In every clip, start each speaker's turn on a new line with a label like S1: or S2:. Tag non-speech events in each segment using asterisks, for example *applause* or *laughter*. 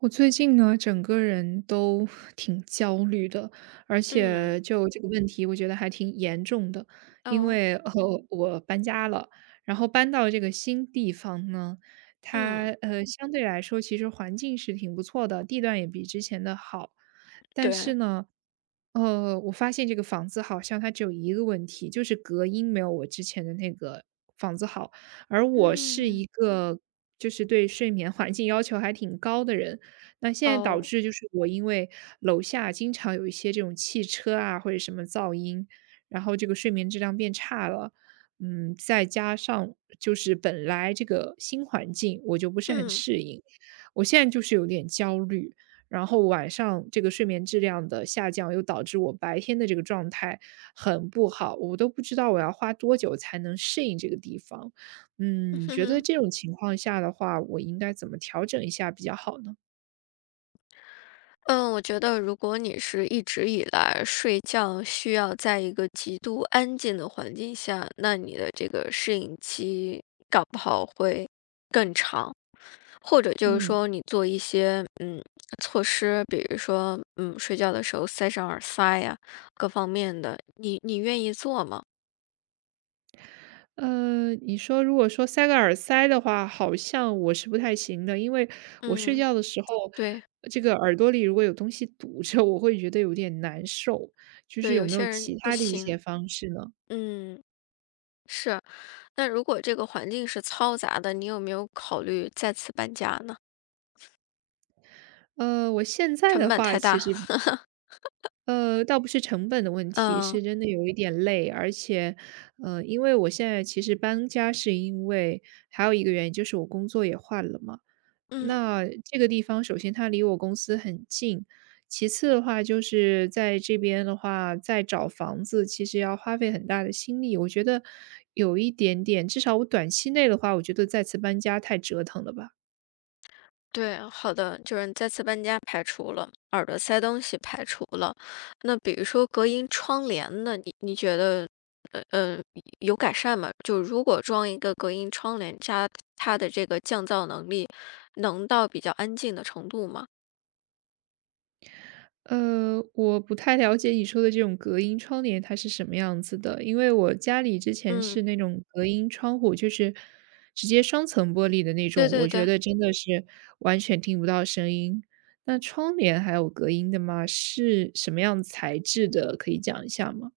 S1: 我最近呢，整个人都 *laughs* 挺焦虑的，而且
S2: 嗯，
S1: 就这个问题，我觉得还挺严重的。因
S2: 哦，
S1: 为我搬家了，然后搬到这个新地方呢，它
S2: 嗯，
S1: 相对来说其实环境是挺不错的，地段也比之前的好，但是
S2: 对，
S1: 呢，我发现这个房子好像它只有一个问题，就是隔音没有我之前的那个房子好，而我是一
S2: 嗯，
S1: 个就是对睡眠环境要求还挺高的人。那现在导
S2: 哦，
S1: 致就是我因为楼下经常有一些这种汽车啊或者什么噪音，然后这个睡眠质量变差了。再加上就是本来这个新环境我就不是很
S2: 嗯，
S1: 适
S2: *laughs*
S1: 应，我现在就是有点焦虑，然后晚上这个睡眠质量的下降又导致我白天的这个状态很不好，我都不知道我要花多久才能适应这个地方。
S2: 嗯
S1: 你
S2: 哼
S1: 觉得
S2: 哼，
S1: 这种情况下的话，我应该怎么调整一下比较好呢？
S2: 嗯我觉得如果你是一直以来睡觉需要在一个极度安静的环境下，那你的这个适应期搞不好会更长，或者就是
S1: 嗯，
S2: 说你做一些措施，比如说睡觉的时候塞上耳塞呀，各方面的，你愿意做吗？
S1: 你说如果说塞个耳塞的话，好像我是不太行的，因为我睡
S2: 嗯，
S1: 觉的时候，
S2: 对
S1: 这个耳朵里如果有东西堵着，我会觉得有点难受。就是
S2: 对，
S1: 有
S2: 有
S1: 没有
S2: 些
S1: 其
S2: 人不
S1: 他的一些
S2: 行，
S1: 方式呢？
S2: 嗯。是，那如果这个环境是嘈杂的，你有没有考虑再次搬家呢？
S1: 我现在
S2: 成
S1: 的
S2: 本
S1: 话，
S2: 太
S1: 其
S2: 大。
S1: 实，
S2: *laughs*
S1: 倒不是成本的问题，
S2: 嗯
S1: 是真的有一点累，而且，因为我现在其实搬家是因为还有一个原因，就是我工作也换了嘛。
S2: 嗯，
S1: 那这个地方，首先它离我公司很近，其次的话，就是在这边的话，再找房子其实要花费很大的心力，我觉得有一点点，至少我短期内的话，我觉得再次搬家太折腾了吧。
S2: 对，好的，就是再次搬家排除了，耳朵塞东西排除了。那比如说隔音窗帘呢，你觉得，呃呃，有改善吗？就如果装一个隔音窗帘，加它的这个降噪能力，能到比较安静的程度吗？
S1: 我不太了解你说的这种隔音窗帘它是什么样子的，因为我家里之前
S2: 嗯，
S1: 是那种隔音窗户，就是直接双层玻璃的那
S2: 对
S1: 种，
S2: 对
S1: 我觉
S2: 对。
S1: 得真的是完全听不到声音。那窗帘还有隔音的吗？是什么样材质的？可以讲一下吗？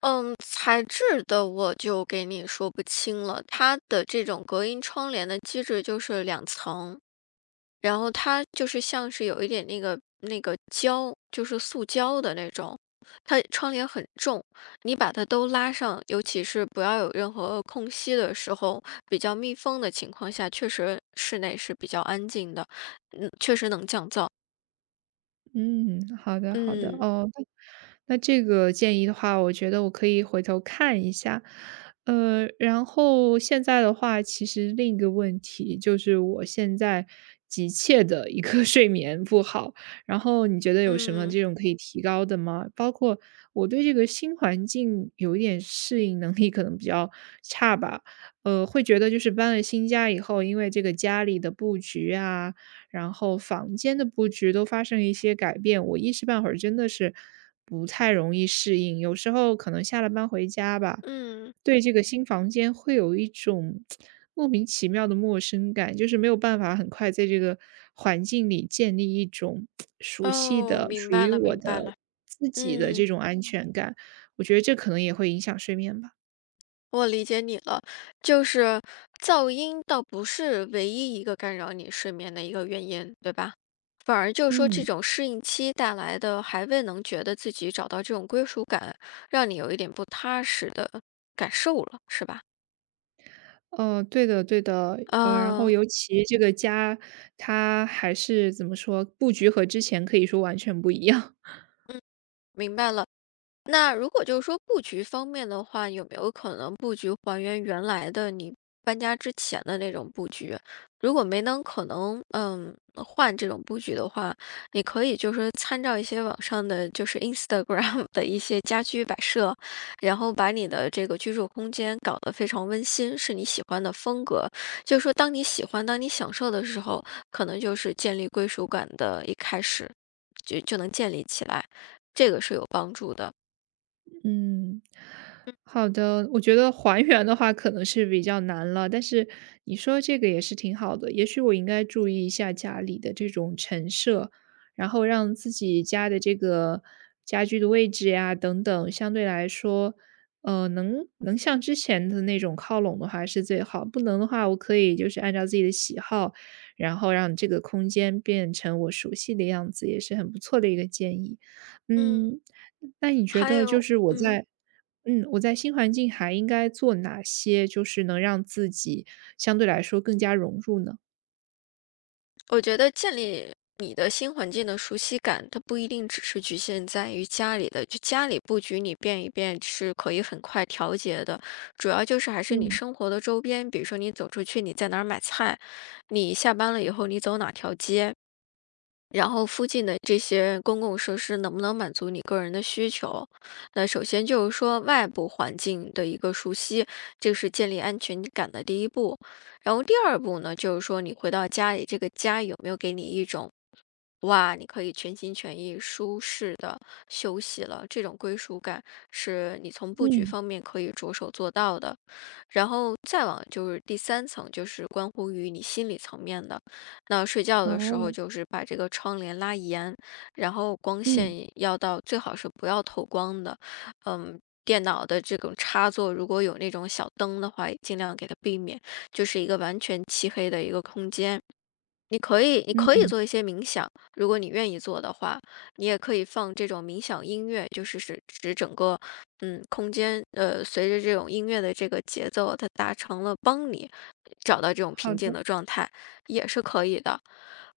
S2: 嗯，材质的我就给你说不清了。它的这种隔音窗帘的机制就是两层，然后它就是像是有一点那个胶，就是塑胶的那种。它窗帘很重，你把它都拉上，尤其是不要有任何空隙的时候，比较密封的情况下，确实室内是比较安静的，嗯，确实能降噪。
S1: 嗯，好的好的，
S2: 嗯
S1: 哦，那这个建议的话，我觉得我可以回头看一下。然后现在的话，其实另一个问题就是我现在急切的一个 *laughs* 睡眠不好，然后你觉得有什么
S2: 嗯
S1: 这种可以提高的吗？包括我对这个新环境有一点适应能力可能比较差吧，会觉得就是搬了新家以后，因为这个家里的布局啊。然后房间的布局都发生一些改变，我一时半会儿真的是不太容易适应。有时候可能下了班回家吧，
S2: 嗯，
S1: 对这个新房间会有一种 *tsk* 莫名其妙的陌生感，就是没有办法很快在这个环境里建立一种 *tsk* 熟悉
S2: 哦，
S1: 的、
S2: 明
S1: 属
S2: 白
S1: 于
S2: 了
S1: 我
S2: 明白
S1: 的
S2: 了，
S1: 自己的
S2: 嗯。
S1: 这种安全感。我觉得这可能也会影响睡眠吧。
S2: 我理解你了，就是噪音倒不是唯一一个干扰你睡眠的一个原因，对吧？反而就是说这
S1: 嗯。
S2: 种适应期带来的，还未能觉得自己找到这种归属感，让你有一点不踏实的感受了，是吧？
S1: 对的对的，然后
S2: 嗯
S1: 尤其这个家，它还是怎么说，布局和之前可以说完全不一样。
S2: 嗯，明白了。那如果就是说布局方面的话，有没有可能布局还原原来的你搬家之前的那种布局？如果没能可能，嗯，换这种布局的话，你可以就是参照一些网上的就是 Instagram 的一些家居摆设，然后把你的这个居住空间搞得非常温馨，是你喜欢的风格。就是说，当你喜欢、当你享受的时候，可能就是建立归属感的一开始，就能建立起来，这个是有帮助的。
S1: 嗯，好的。我觉得还原的话可能是比较难了，但是你说这个也是挺好的，也许我应该注意一下家里的这种陈设，然后让自己家的这个家居的位置呀等等，相对来说，能像之前的那种靠拢的话是最好，不能的话，我可以就是按照自己的喜好，然后让这个空间变成我熟悉的样子，也是很不错的一个建议。
S2: 嗯，
S1: 嗯，那你觉
S2: 还
S1: 得就
S2: 有，
S1: 是我
S2: 嗯，
S1: 在嗯，我在新环境还应该做哪些，就是能让自己相对来说更加融入呢？
S2: 我觉得建立你的新环境的熟悉感，它不一定只是局限在于家里的，就家里布局你变一变是可以很快调节的，主要就是还是你
S1: 嗯，
S2: 生活的周边，比如说你走出去，你在哪儿买菜，你下班了以后你走哪条街，然后附近的这些公共设施能不能满足你个人的需求？那首先就是说外部环境的一个熟悉，这是建立安全感的第一步。然后第二步呢，就是说你回到家里，这个家有没有给你一种哇，你可以全心全意、舒适的休息了，这种归属感是你从布局
S1: 嗯，
S2: 方面可以着手做到的。然后再往就是第三层，就是关乎于你心理层面的。那睡觉的时候，
S1: 哦，
S2: 就是把这个窗帘拉严，然后光
S1: 嗯，
S2: 线要到最好是不要透光的。嗯，电脑的这种插座如果有那种小灯的话，也尽量给它避免，就是一个完全漆黑的一个空间。你可以，你可以
S1: 嗯，
S2: 做一些冥想，如果你愿意做的话，你也可以放这种冥想音乐，就是使整个空间，随着这种音乐的这个节奏，它达成了帮你找到这种
S1: 好
S2: 平静
S1: 的，
S2: 的状态，也是可以的。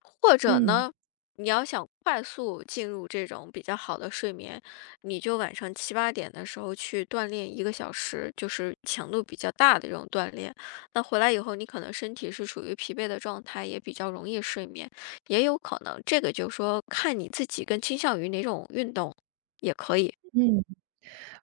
S2: 或者
S1: 嗯，
S2: 呢，你要想快速进入这种比较好的睡眠，你就晚上七八点的时候去锻炼一个小时，就是强度比较大的这种锻炼。那回来以后，你可能身体是处于疲惫的状态，也比较容易睡眠，也有可能这个就说看你自己更倾向于哪种运动，也可以。
S1: 嗯。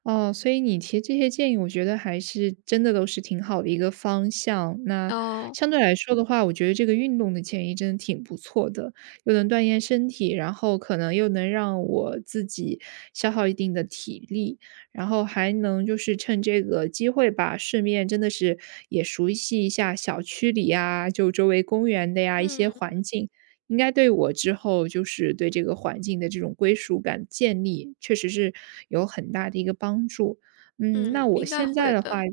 S1: 哦，所以你提这些建议，我觉得还是真的都是挺好的一个方向。那
S2: 哦，
S1: 相对来说的话，我觉得这个运动的建议真的挺不错的，又能锻炼身体，然后可能又能让我自己消耗一定的体力，然后还能就是趁这个机会吧，顺便真的是也熟悉一下小区里呀，就周围公园的呀一些
S2: 嗯
S1: 环境。应该对我之后就是对这个环境的这种归属感建立，确实是有很大的一个帮助。嗯，那
S2: 嗯，
S1: 我
S2: 应该
S1: 现在
S2: 会
S1: 的话
S2: 的，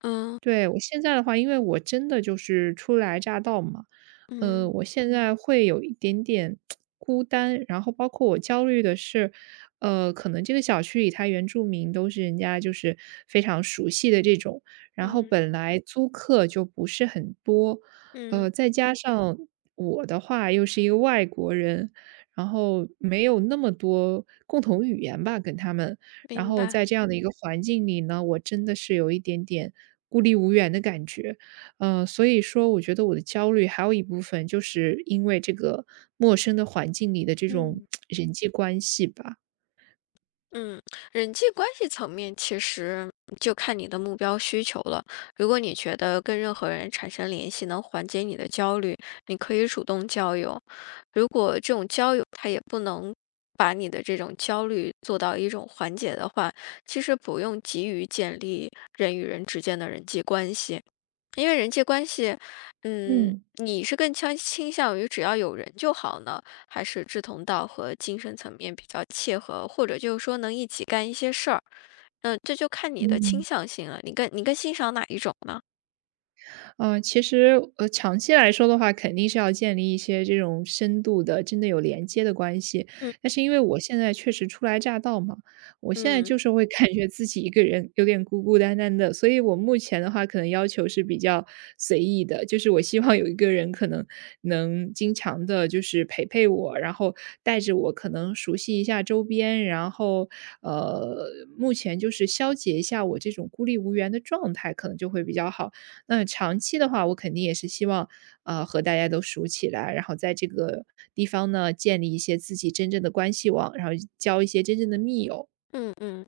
S2: 嗯
S1: 对，我现在的话因为我真的就是初来乍到嘛，
S2: 嗯
S1: 我现在会有一点点孤单，然后包括我焦虑的是，可能这个小区里它原住民都是人家就是非常熟悉的这种，然后
S2: 嗯
S1: 本来租客就不是很多，
S2: 嗯，
S1: 再加上我的话又是一个外国人，然后没有那么多共同语言吧跟他们，然
S2: 明
S1: 后
S2: 白，
S1: 在这样的一个环境里呢，我真的是有一点点孤立无援的感觉。所以说我觉得我的焦虑还有一部分就是因为这个陌生的环境里的这种
S2: 嗯。
S1: *tsk* 人际关系吧。
S2: 嗯，人际关系层面其实就看你的目标需求了。如果你觉得跟任何人产生联系能缓解你的焦虑，你可以主动交友。如果这种交友它也不能把你的这种焦虑做到一种缓解的话，其实不用急于建立人与人之间的人际关系。因为人际关系，嗯，
S1: 嗯
S2: 你是更倾向于只要有人就好呢，还是志同道合、精神层面比较契合，或者就是说能一起干一些事儿？嗯，这就看你的
S1: 嗯。
S2: 倾
S1: 嗯。
S2: 向性了。你更欣赏哪一种呢？
S1: 其实，长期来说的话，肯定是要建立一些这种深度的、真的有连接的关系。
S2: 嗯
S1: 但是因为我现在确实初来乍到嘛，我现在
S2: 嗯。
S1: 就是会感觉自己一个人有点孤孤单单的，所以我目前的话，可能要求是比较随意的，就是我希望有一个人可能能经常的，就是陪陪我，然后带着我，可能熟悉一下周边，然后呃，目前就是消解一下我这种孤立无援的状态，可能就会比较好。那长期的话，我肯定也是希望，和大家都熟起来，然后在这个地方呢，建立一些自己真正的关系网，然后交一些真正的密友。
S2: 嗯嗯。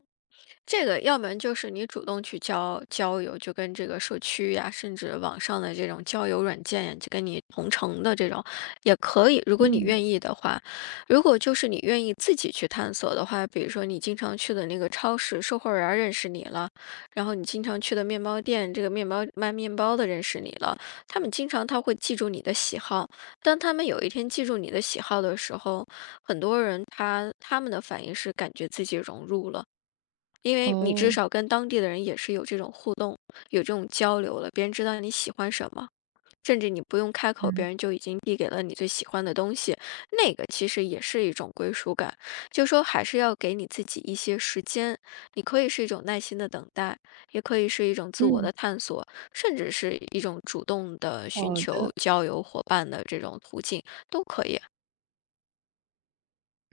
S2: 这个要不然就是你主动去交友，就跟这个社区呀，甚至网上的这种交友软件呀，就跟你同城的这种也可以，如果你
S1: 嗯。
S2: 愿意的话。如果就是你愿意自己去探索的话，比如说你经常去的那个超市，售货员儿认识你了，然后你经常去的面包店，这个面包卖面包的认识你了，他们经常他会记住你的喜好。当他们有一天记住你的喜好的时候，很多人他们的反应是感觉自己融入了。因为你至
S1: 哦，
S2: 少跟当地的人也是有这种互动，有这种交流了，别人知道你喜欢什么，甚至你不用开口，别
S1: 嗯。
S2: 人就已经递给了你最喜欢的东西，那个其实也是一种归属感。就说还是要给你自己一些时间，你可以是一种耐心的等待，也可以是一种自我
S1: 嗯，
S2: 的探索，甚至是一种主动的寻
S1: 好
S2: 求
S1: 的。
S2: 交友伙伴的这种途径，都可以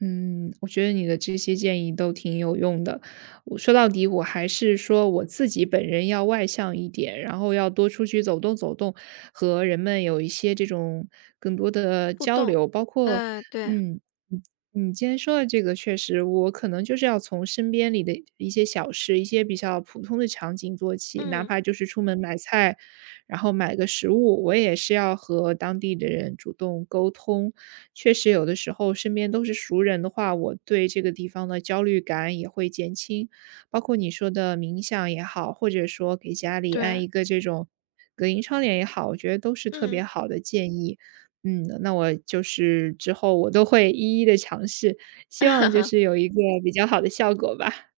S1: 嗯，我觉得你的这些建议都挺有用的。我说到底，我还是说我自己本人要外向一点，然后要多出去走动走动，和人们有一些这种更多的
S2: 互
S1: 交
S2: 动。
S1: 流。包括，
S2: 对对，
S1: 嗯，你你今天说的这个，确实，我可能就是要从身边里的一些小事、一些比较普通的场景做起，哪
S2: 嗯，
S1: 怕就是出门买菜，然后买个食物，我也是要和当地的人主动沟通。确实有的时候身边都是熟人的话，我对这个地方的焦虑感也会减轻。包括你说的冥想也好，或者说给家里安
S2: 对，
S1: 一个这种隔音窗帘也好，我觉得都是特别
S2: 嗯。
S1: 好的建议。那我就是之后我都会一一的尝试，希望就是
S2: *laughs*
S1: 有一个比较好的效果吧。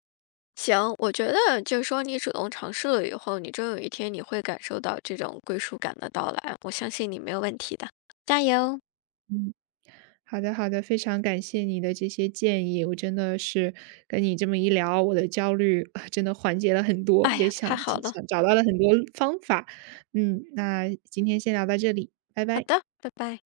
S2: 行，我觉得就是说，你主动尝试了以后，你终有一天你会感受到这种归属感的到来，我相信你没有问题的，加油！
S1: 好的，好的，非常感谢你的这些建议，我真的是跟你这么一聊，我的焦虑啊 *laughs* 真的缓解了很多，
S2: 哎
S1: 也
S2: 呀，太
S1: 想
S2: 好了，
S1: 想找到了很多方法。那今天先聊到这里，拜
S2: 好
S1: 拜。
S2: 的，拜拜。